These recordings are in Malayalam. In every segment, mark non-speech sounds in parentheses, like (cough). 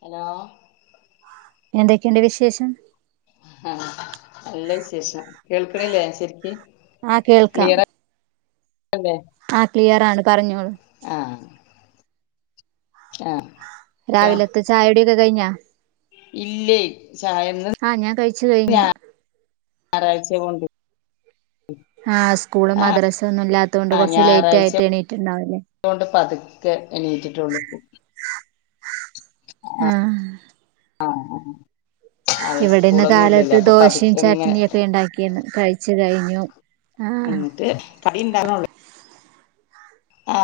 ഹലോ എന്തൊക്കെണ്ട് വിശേഷം ആ നല്ല വിശേഷം കേൾക്കണില്ലേ ശരിക്ക് ആകേൾക്കാം ക്ലിയർ അല്ലേ ആ ക്ലിയർ ആണ് പറഞ്ഞോളൂ ആ ആ രാവിലത്തെ ചായയുടെ ഫുടൊക്കെ കയ്ഞ്ഞാ ഇല്ലേ ചയന്ന് ആ ഞാൻ കഴിച്ചു കഴിഞ്ഞ് ഞായറാഴ്ച ന്റെ ഫോണ് ആസ്കൂളും മദ്രസ ഒന്നും ഇല്ലാത്ത കൊണ്ട് ആ കുറച്ച് ലേറ്റ് ഞായറാഴ്ച ആയിട്ട് എണീട്ടുണ്ടാവല്ലേ കെ എനീറ്റിട്ടു ള്ളൂ ആ ആ ആ ഇവിടെന്ന് സ്കൂളൊന്നും കാലത്ത് ഇല്ലല്ലോ അപ്പൊ ദോശയും പതുക്കെ ഇങ്ങനെ ചട്നിയ ഒക്കെ ഉണ്ടാക്കിയന്ന് കഴിച്ച കഴിഞ്ഞു ന്നു എന്നി ട്ട് കറിയു ണ്ടാ വു ള്ള ആ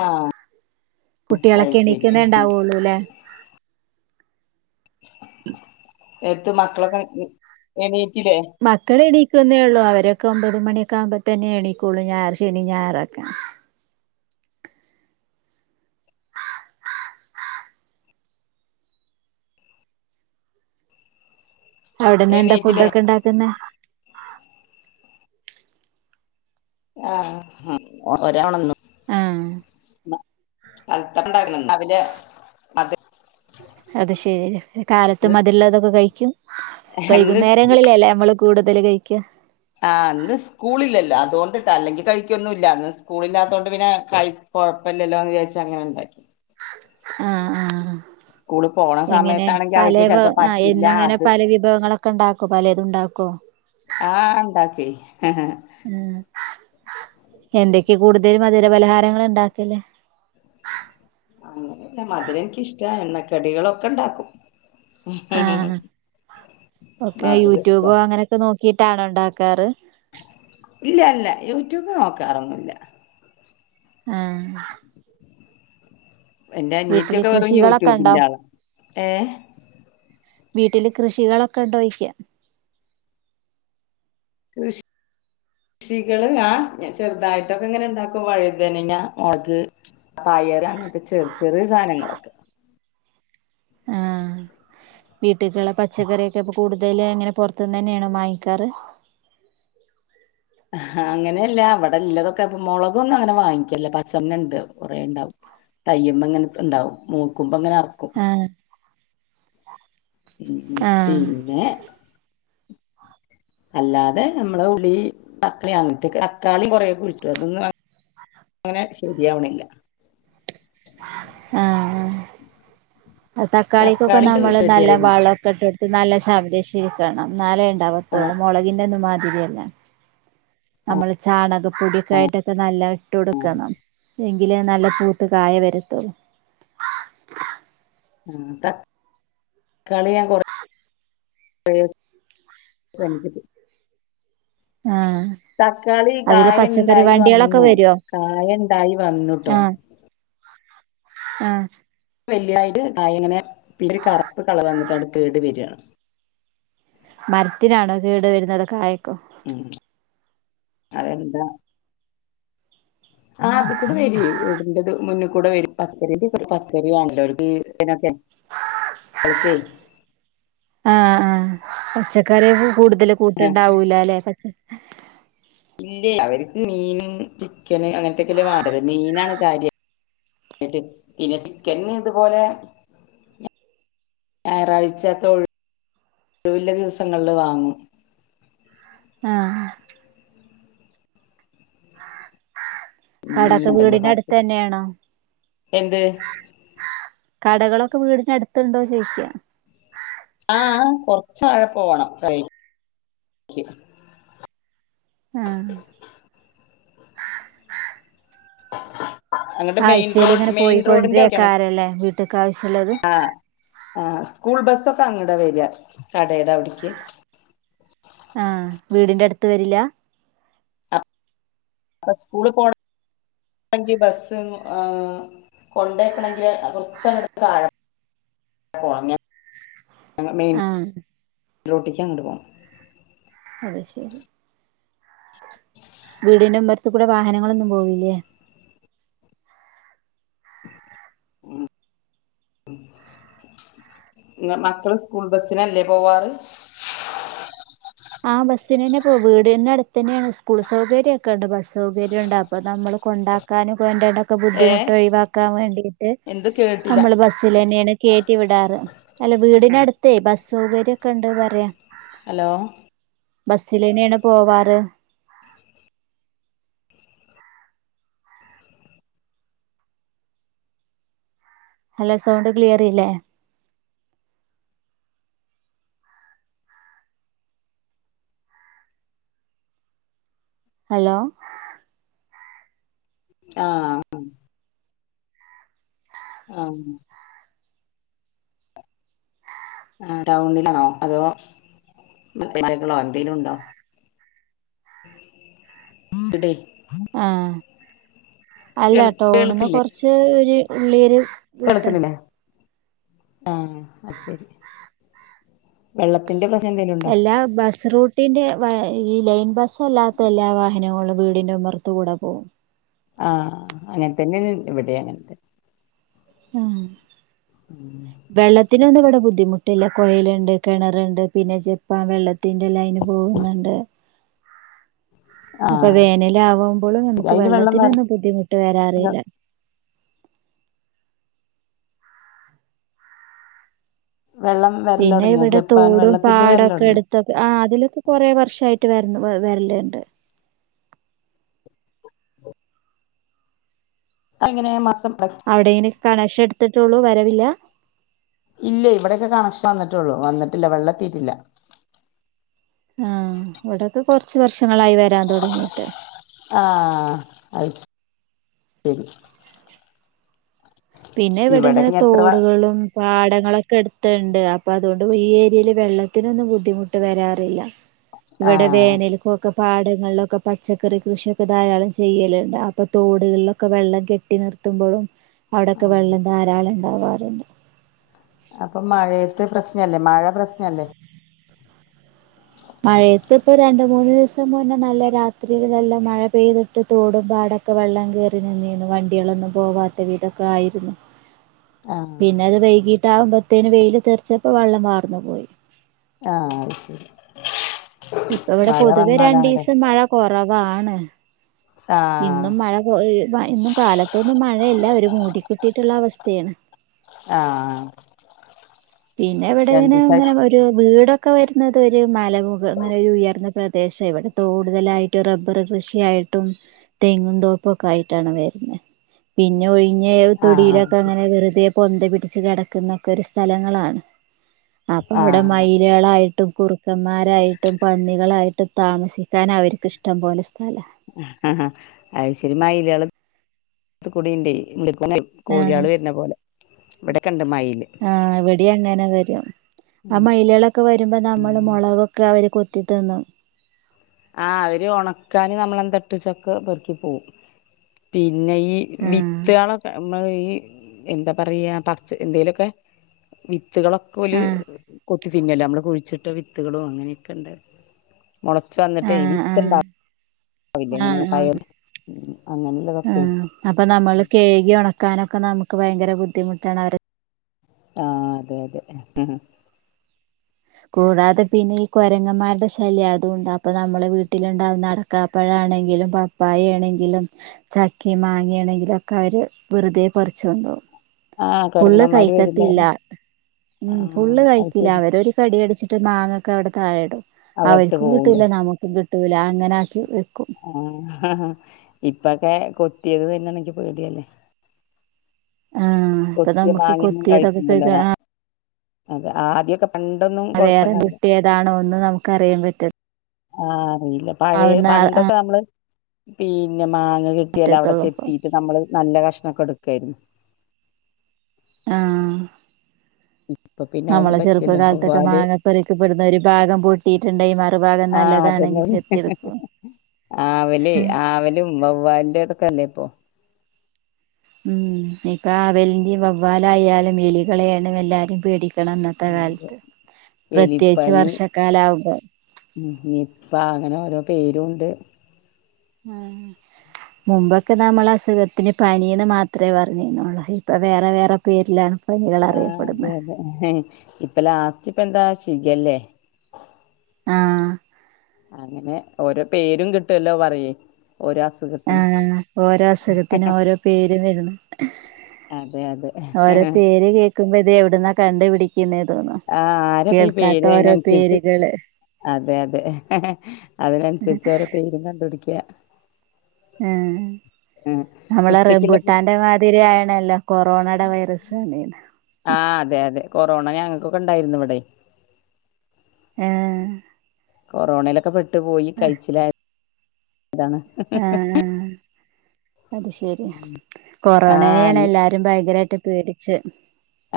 അത് കുട്ടികളൊക്കെ ശരി എണിക്കുന്നേ ഉണ്ടാവുള്ളൂല്ലേ നേടുത്ത് മക്കളൊക്കെ എണി മക്കള എടി കു ന്നേള്ളൂ അവരൊക്കെ ഒമ്പത് മണിയൊക്കെ ആകുമ്പോ തന്നെ എണീക്കുള്ളൂ ഞായർ ശനി ഞായറൊക്കെ അവിടന്ന് എന്താ ഫുഡ എണീറ്റില്ലേ ഒക്കെ ഇണ്ടാക്കുന്ന ആ ഒരാളു ന്നു ആ അത്തണ്ട അതില് അത് അത് ശെരി ഇന്ന് കാലത്തും അതിള്ളതൊക്കെ കഴിക്കും ഇന്ന് സ്കൂ വൈകുന്നേരങ്ങളില അല്ലേ നമ്മള് കൂടുതൽ കഴിക്കുക ആഹ് അന്ന് സ്കൂള ഇില്ലല്ലോ അതുകൊണ്ടിട്ടാ അല്ലെങ്കി കഴിക്കൊന്നും ഇല്ല അന്ന് സ്കൂള ഇില്ലാത്തോണ്ട് പിന്നെ കഴ കൊഴപ്പില്ലല്ലോ എന്ന് വിചാരിച്ച അങ്ങനെ ഉണ്ടാക്കി ആഹ ആഹ പോണ എങ്ങനെ സമയത്താണെങ്കി പല അവർക്ക് ചെലപ്പോ ആ എന്ന പറ്റില്ല എങ്ങനെ അത് പല വിഭവങ്ങളൊക്കെ ഉണ്ടാക്കോ പല ഇതുണ്ടാക്കോ ആഹ ഹ എന്തൊക്കെയ കൂടുതൽ മധുരപലഹാരങ്ങൾ ഉണ്ടാകുന്നെ അങ്ങനെയല്ല മധുരം എനിക്കിഷ്ട എണ്ണക്കടികളൊക്കെ ഉണ്ടാക്കും ആഹ ഓക്കെ മധുരം ഇഷ്ടാ യൂട്യൂബോ അങ്ങനെയൊക്കെ നോക്കി ക്കിട്ടാണ് ഉണ്ടാക്കാറ് ഇല്ല ഇല്ല യൂട്യൂബ് നോക്കാറൊന്നുല്ല ആഹ എന്റെ അനിയറ്റൊക്കെ പറങ്ങ കൃഷികളൊക്കെ ഉണ്ടോ യൂട്യൂബിന്റെ ആള ഏ വീട്ടില് കൃഷികളൊക്കെ ഉണ്ടോന്നു ചോദിച്ചതാ കൃഷി കൃഷികള് ആ ചെറുതായിട്ടൊക്കെ ഇങ്ങനെ ഇണ്ടാക്കും വഴുതനങ്ങ മുളക് പയറ് അങ്ങനത്തെ ചെറിയ ചെറിയ സാധനങ്ങളൊക്കെ ആ വീട്ടക്കുള്ള പച്ചക്കറിയൊക്കെപ്പോ കൂടുതൽ എങ്ങനെ പൊറത്തുന്ന് തന്നെയാണോ വാങ്ങിക്കാറ് അങ്ങനെയല്ല അവിടെള്ളതൊക്കെ മുളകൊന്നും അങ്ങനെ വാങ്ങിക്കല്ല പച്ചന്ന ഉണ്ട് കുറെേ ഉണ്ടാവും തയ്യ്പോ അങ്ങനെ ഇണ്ടാവും മൂക്കും അപ്പൊ അങ്ങനെ അറക്കും ആഹ് ഉം ഉ ആഹ് പിന്നെ അല്ലാതെ നമ്മള ഉളി തക്കാളി അങ്ങനത്തെ തക്കാളിയും കൊറെൊക്കെ കുഴിച്ചിട്ടു അതൊന്നും അങ്ങനെ ശെരിയാവണില്ല ആഹ് തക്കാളിക്കൊക്കെ തക്കാളി നമ്മള് റെഡി നല്ല ആവില്ല വള മക്കെയിട്ട് നല്ല ശബ്രിശിരിക്കണം നാല ആ മുളകിന്റെ ആ നമ്മൾ ചാണകം പൊടിക്കായിട്ടൊക്കെ നല്ല ഇട്ട് കൊടുക്കണം എങ്കില് നല്ല പൂത്ത് കായ വരത്തുള്ളൂ ആ കളി ഞാൻ കൊറ ശ്രമിച്ചിട്ട ആഹ് തക്കാളി അതില് പച്ചക്കറി കായുണ്ടായി വണ്ടികളൊക്കെ വന്നു വരുവോ കായുണ്ടായി വന്നുട്ടോ ആഹ വല്യതായിട്ട് കായ ഇങ്ങനെ പിന്ന ഒരു കറുപ്പ് കളർ വന്നിട്ട് അടെ കേട് വരിയാണ് മരത്തിനാണോ കേട് വരുന്നത് കായക്കോ ഉം അതന്ത ആ അത് കൂടെ വര വീടിന്റെ മുന്നിൽ കൂടെ വരും പച്ചറിറെ പച്ചറ ആണല്ലോ അവർക്ക് ഇൊക്കെളക്ക ആഹ ആഹ് പച്ചക്കറിയ പോൂ കൂടുതല് കൂട്ടുണ്ടാവൂല്ല ല്ലെ സച്ചി ഇല്ലേ അവര്ക്ക് മീന് ചിക്കന് അങ്ങനത്തക്കെല്ലേ വാണ്ടത് മീനാണ് കാര്യാ യിട്ട് പിന്നെ ചിക്കന് ഇതുപോലെ ഞാ ഞായറാഴ്ച്ചത്തെ ഒഴിവുള്ള ദിവസങ്ങളില് വാങ്ങും ആഹ് മീൻ ആടൊക്കെ ഉണ്ടല്ലോ വീടിന്റെ പത്ത് അടുത്ത് തന്നെയാണോ എന്ത് കടകളൊക്കെ വീടിന് അടുത്തുണ്ടോ ചോദിക്കാ ആ ആ കൊറച്ചാഴെ പോണം (unintelligible) ആഹ് അങ്ങോട്ട് മെയിൻ ആഴ്ച്ചേല് റോഡ് ഇങ്ങനെ മെയിൻ പോയി റോഡിന്റെ കൊണ്ട്‌ അവിടെയാണ് ക്കാര്ല്ലേ വീട്ട്ക്ക് ആവശ്യള്ളത് ആ സ്കൂൾ ബസ്സൊക്കെ അങ്ങട വരിയാ കടെട അവിടക്ക് ആ വീടിന്റെ അടുത്ത് വരില്ല അപ്പ സ്കൂളി പോണങ്കി ബസ് ഇങ്ങു ആ കൊണ്ടെക്കണങ്കി കുറച്ചെങ്ങട് തായേ പോണം ഞങ്ങടെ മെയിൻ ആഹ് റോട്ടിക്കാ അങ്ങട് പോണം അത് ശരി അത് കൂട വാഹനങ്ങളൊന്നും പോവില്ലേ മക്കള് സ്കൂൾ ബസിനല്ലേ പോവാറ് ആ ബസ്സിന് തന്നെ പോ വീടിന്റെ അടുത്ത് തന്നെയാണ് സ്കൂള് സൗകര്യക്കെ എണ്ട് ബസ് സൗകര്യം ഒണ്ട് അപ്പ നമ്മള് കൊണ്ടാക്കാനും എട ഏ ബുദ്ധിമുട്ട് ഒഴിവാക്കാൻ വേണ്ടിട്ട് എന്ത് കേട്ടില്ല നമ്മള് ബസിൽ അന്നെയാണ് കേറ്റി വിടാറ് അല്ല വീടിനടു അത് ബസ് സൗകര്യക്കെ എണ്ട് പറയാ ഹലോ ബസ്സിലേന്നെയാണ് പോവാറ് അല്ല സൗണ്ട് ക്ലിയറില്ലേ ഹലോ ആ ആ ആ ടൗണിലാണോ അതോ മറ്റേളോ എന്തേലും ഒണ്ടോ ആ അല്ല കേൾ- ടൗണീന്ന് കൊറച്ച് ഈ ഉള്ളേര് വെളക്കുണില്ലേ ആ അത് ശരി വെള്ളത്തിന്റെ പ്രശ് എല്ലാ ബസ്റൂട്ടിന്റെ വ ഈ ലൈൻ ബസ് അല്ലാത്ത എല്ലാ വാഹനങ്ങളും വീട്ന്റെ ഉമ്മർത്ത്‌ കൂടെ പോവും ആ അങ്ങൻത്തന്നെണ്‌ ഇവ്ടെ അങ്ങൻതന്നെ ആ വെള്ളത്തിനൊന്ന്വ്ടെ ബുദ്ധിമുട്ട്ല്ല കൊയല്ണ്ട് കെണറ്ണ്ട് പിന്നെ ജെപ്പാൻ വെള്ളത്തിന്റെ ലൈന് പോക്ന്ന്ണ്ട് ആ അപ്പൊ വേനലാകുമ്പോളും ശരി നമുക്ക് അതിൽ വെള്ളം വര വെള്ളത്തിനൊന്നും ബുദ്ധിമുട്ട് വരാറില്ല വെള്ളം വരൽ പിന്നെ തുടങ്ങിയോ ഇവിടെ ജപ്പാൻ തോടും വെള്ളത്തിന്റെ വരൽ പാടൊക്കെ തുടങ്ങിയോ എടുത്തൊക്കെ ആ അതിലൊക്കെ കൊറെ വർഷായി റ്റ് വരല് വരലുണ്ട് അയെങ്ങനെ മാ അവിടെ എങനെ കണക്ഷ എടുത്തിട്ടുള്ളൂ വരവില്ല ഇല്ല ഇവിടെക്കെ കണക്ഷൻ വന്നിട്ടുള്ളു വന്നിട്ടില്ല വെള്ളെത്തിട്ടില്ല ആഹ് ഇവിടെക്കെ കൊറച്ച് വർഷങ്ങളായി വരാൻ തുടങ്ങിട്ട് ആഹ് അത് ശരി പിന്നെ ഇവിടെ ഇങ്ങനെ ഇനി എത്ര വ തോടുകളും പാട ങ്ങളൊക്കെ എടുത്ത്ണ്ട് അപ്പൊ അതുകൊണ്ട് ഈ ഏരിയേല് വെള്ളത്തിനൊന്നും ബുദ്ധിമുട്ട് വരാറില്ല ഇവിടെ ആഹ് വേനല്ക്കൊക്കെ പാടങ്ങളിലൊക്കെ പച്ചക്കറി കൃഷിയൊക്കെ ധാരാളം ചെയ്യലുണ്ട് അപ്പൊ തോടുകളിലൊക്കെ വെള്ളം കെട്ടി നിർത്തുമ്പൊഴും അവിടൊക്കെ ആഹ് വെള്ളം ധാരാളം ഇ പോവാറുണ്ട് അപ്പൊ മഴയത്ത് പ്രശ്ന അല്ലേ മഴ പ്രശ്നല്ലേ മഴയത്ത് ഇപ്പൊ രണ്ട് മൂന്ന് ദിവസം മുന്നെ നല്ല രാത്രിയില് നല്ല മഴ പെയ്തിട്ട് തോടുംമ്പാടൊക്കെ വെള്ളം കേറി നിന്നീനു വണ്ടികളൊന്നും പോവാത്ത വിധോക്കെ ആയിരുന്നു ആഹ് പിന്നെ അത് വൈകി മുട്ടാവുമ്പോത്തേന് വെയില് തെറച്ചക്കൊ വെള്ളം വാർന്നു പോയി ആഹ് അത് ശരി ഇപ്പ ഇവിടെ മഴ പൊതുവെ വന്നാലാണല്ലേ രണ്ടീസം മഴ കൊ റവാണ് ആഹ് ഇന്നും മഴ പോയി വ ഇന്നും കാലത്തൊന്നും മഴയില്ല ഒര് മൂടിക്കെട്ടീട്ടുള്ള അവസ് ത്തയാണ് ആ പിന്നെ ഇവിടങ്ങനെ ഇങ്ങനെ ഒരു വീടൊ ക്കെ വരുന്നത് ഒരു മല മുക ഇങ്ങനൊരു ഉയർന്ന പ്ര ത്യാശം ഇവിടെ തൂടുതലായിട്ടും റബ്ബർ കൃഷിയായിട്ടും തെങ്ങും തോപ്പുംക്കെ ആയിട്ടാണ് വരുന്നത് പിന്നെ ഒഴി ഞ്ഞെ ആഹ് അത് തൊടിയിലൊക്കെ ശരി അങ്ങനെ വെറുതെ പൊന്ത പിടിച്ച് കെടക്കുന്നൊക്കൊരു സ്ഥലം ങ്ങളാണ് അപ്പോം വിടെ ആഹ് മയിലളായി ട്ടും കുറുക്കമ്മാരായിട്ടും പന്നികളായിട്ടും താമസിക്കാൻ അവര്ക്കിഷ്ടം പോലെ സ്.... അഹാ അഹ് ശരി മയില്ള് ത് കുടിണ്ടേ മു.... ന്നെ ആഹ് കോഴിയാള് വരുന്ന പോലെ ഇവിടെകണ്ട് മയില് ആഹ് ഇവിടെയും അങ്ങനെ വരും ആ മയിലോലക്കെ വരുമ്പോ നമ്മള് ഉം മുളകൊക്കെ അവര് കൊത്തിത്തിന്നും ആ അവര് ഉണക്കാന് നമ്മളെ ന്താ ട്ട ച്ചൊക്കെ പെറുക്കി പോകും പി പിന്നെ ഈ ആഹ് വിത്തുളൊക്കെ നമ്മ ഈ എന്താ പറയാ പച്ച എന്തേലൊക്കെ കുത്തുകളൊക്കെ പോ ആഹ് കൊത്തി തിന്നല്ലേ നമ്മള് കുഴിച്ചിട്ട് ഒറ്റ വിത്തുകളും അങ്ങനെയൊക്കെ ഉണ്ട് മുള വ വന്നിട്ട് വിക്കണ്ടാ ആഹ ആഹ അങ്ങനെയുള്ളതൊക്കെ ആഹ അപ്പൊ നമ്മള് കേകി നടക്കാനൊക്കെ നമുക്ക് ഭയങ്കര ബുദ്ധിമുട്ടാണ് അവരെ ആഹ അതെ അതെ കൂടാതെ പിന്നെ ഈ കുരങ്ങമാരുടെ ശല്യം അത ഉണ്ട് അപ്പൊ നമ്മുടെ വീട്ടിലുണ്ടാവുന്ന അടക്കാപ്പഴ ആണെങ്കിലും പപ്പായ ആണെങ്കിലും ചക്കി മാങ്ങ ആണെങ്കിലും ഒക്കെ അവര് വെറുതെ കുറച്ച് വന്ന ആഹ് ഫുള്ള് കുരങ്ങന്മാര് വരില്ല കഴിക്കത്തില്ല അവിടെ ഉ ആഹ് ഫുള്ള് അത് കഴിക്കില്ല ശരി അവരരു കടട മറ്റ് മാങ്ങ ഒക്കെ അവിടൊഴെടും അവിടെ ഇട്ട് അവർക്കും കിട്ടൂില്ല പോവുല്ലേ നമുക്കും കിട്ടും കട്ടല അങ്ങനെ ആക്കി ആ ഇപ്പൊക്കെ കൊ കിട്ടിയത് തന്നെയാണനിക്ക് പോേണ്ടിയല്ലേ ആഹ ഇപ്പൊ നമുക്ക് മാങ്ങയൊന്നും കൊത്തിയതൊക്കെ കയി കഴിക്കില്ലല്ലോ മ- അതെ ആ ആദ്യൊക്കെ പണ്ടൊന്നും വേറെ കൊഴപ്പണ്ടാവില്ല വിട്ടിയതാണോന്ന് നമുക്കറിയാൻ പറ്റത് ആഹ അയില്ല പഴയ പണ്ടൊക്കെ നമ്മള് പി മാങ്ങ കിട്ടിയാല അവിടെ പറ്റത്തുള്ളൂ ഇപ്പൊ ചെത്തിീയിട്ട് നമ്മള് നല്ല കഷ്ട ൊക്കെ എടുക്കായിരുന്നു ആഹ ഇപ്പൊ പിന്നെ അതൊന്നും നമ്മളെ പറ്റില്ലല്ലോ ചെറുപ്പകാലത്തൊക്കെ വവ്വാല് മാങ്ങ പക്കപ്പെടുന്ന ഒരു ഭാഗം പൂട്ടിയിട്ടുണ്ടായി മറി ആഹ അതന്നെ ആവല് ആവലും വവ്വാലിന്റെതൊക്കെല്ലേ കുത്തോ ഉം ഇപ്പ അവലിറെ വവ്വാലായാലും എലികളെയണ എല്ലാരും പേടിക്കും ണം അന്നത്തെ ആ, അതെ. കാലത്ത് പ്രത്യേകിച്ച് വർഷക്കാല ആാവ്പോ ഉ ഇപ്പ അങ്ങനെ ഓരോ പേരുുംണ്ട് മുമ്പൊക്കെ നമ്മൾ അസുഖത്തിന് പനന്ന് മാത്രമേ പറഞ്ഞിന്നള്ളൂ ഇപ്പൊ വേറെ വേറെ പേരിലാണ് പനികൾ ആ അതെ അറിയപ്പെടുന്നത് അതെ ഇപ്പൊ ലാസ് തിപ്പന്താ ഷിഖല്ലേ ആ അങ്ങനെ ഓരോ പേരും കിട്ടുവല്ലോ പറയേ ഓരോ ആ അസുഖത്തിന് ഓരോ അസുഖത്തിനും ഓരോ പേരും വരുന്നു അതെ അതെ ഓരോ ആഹ് പേര് കേക്കുമ്പോ ത് എവിടുന്നാ കണ്ടു പിടി ആ ആരപ്പ ഈ പേര് ഓരോ അതിനൻസരിച്ചു പേരുകള് അതെ അതെ, അതിനൻസരിച്ച് ഓരോ പേരും കണ്ടുപിടിക്ക്യ ആ ഉം. നമ്മള് ഉച്ചക്കുള്ള ഫുഡ് റബുട്ടാന്റെ മാതിരി ആയണല്ലേ കൊറോണടെ വൈറസ്. ആ അതെ അതെ കൊറോണ ഞങ്ങക്കൊക്കെ ഇണ്ടാരുന്നു ഇവടെ. ഏ? കൊറോണയിലക്കെപ്പെ ട്ട് പോയി കഴിച്ചിലായ അതാണ്. ആഹ് ആഹ് അത് ശെരി. കൊറോണെനെയാണ് ആഹ് എല്ലാരും ഭയങ്കരായി ഇട്ട് പേടിച്ച്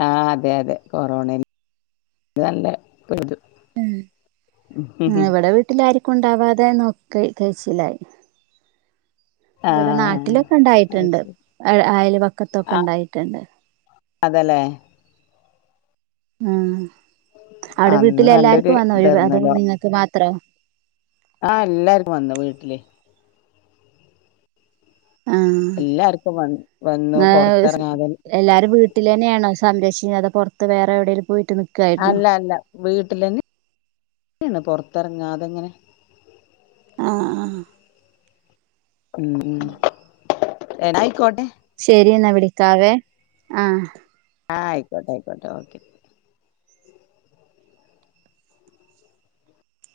ആഹ് അതെ അതെ കൊറോണയിൽ ഇത് നല്ലേ (unintelligible) ഉം ആ ഇവിടെ വീട്ടിലാരിക്കെ ഉണ്ടാവാതെ നോക്കി. കഴിച്ചിലായി. ഇവിടെ ആഹ് അത് നാട്ടിലൊക്കിണ്ടായിറ്റിണ്ട്. ശരി അയ അയൽ പക്കം ആഹ് അതല്ലേ? ആഹ് അവടെ അന്ന് നല്ലൊരു വീട്ടിലെല്ലാർക്കും വന്നോ ഒരു അതൊ നിങ്ങക്ക് മാത്രോ? ആഹ എല്ലാർക്കും വന്ന് വീട്ടില് ആഹ എല്ലാർക്കും വ വന്നു ന്നാ ഒരു സ് പൊറത്തിറങ്ങാതെ എല്ലാരും വീട്ടിൽ തന്നെയാണ്? സ് സംരക്ഷിക്കുന്ന് അത് പൊറത്ത് വേറെ എവിടെലും പോയി അല്ല അല്ല വീട്ടിലന്നെ അങ്ങനാണ് പൊറത്തെറങ്ങാത്ങ്ങനെ. ആഹ ആഹ്. ഉം എന്നായിക്കോട്ടെ. ശരി എന്നാ വിളിക്കാവേ. ആഹ്. ആഹ്. ആയിക്കോട്ടെ ആയിക്കോട്ടെ ഓക്കെ.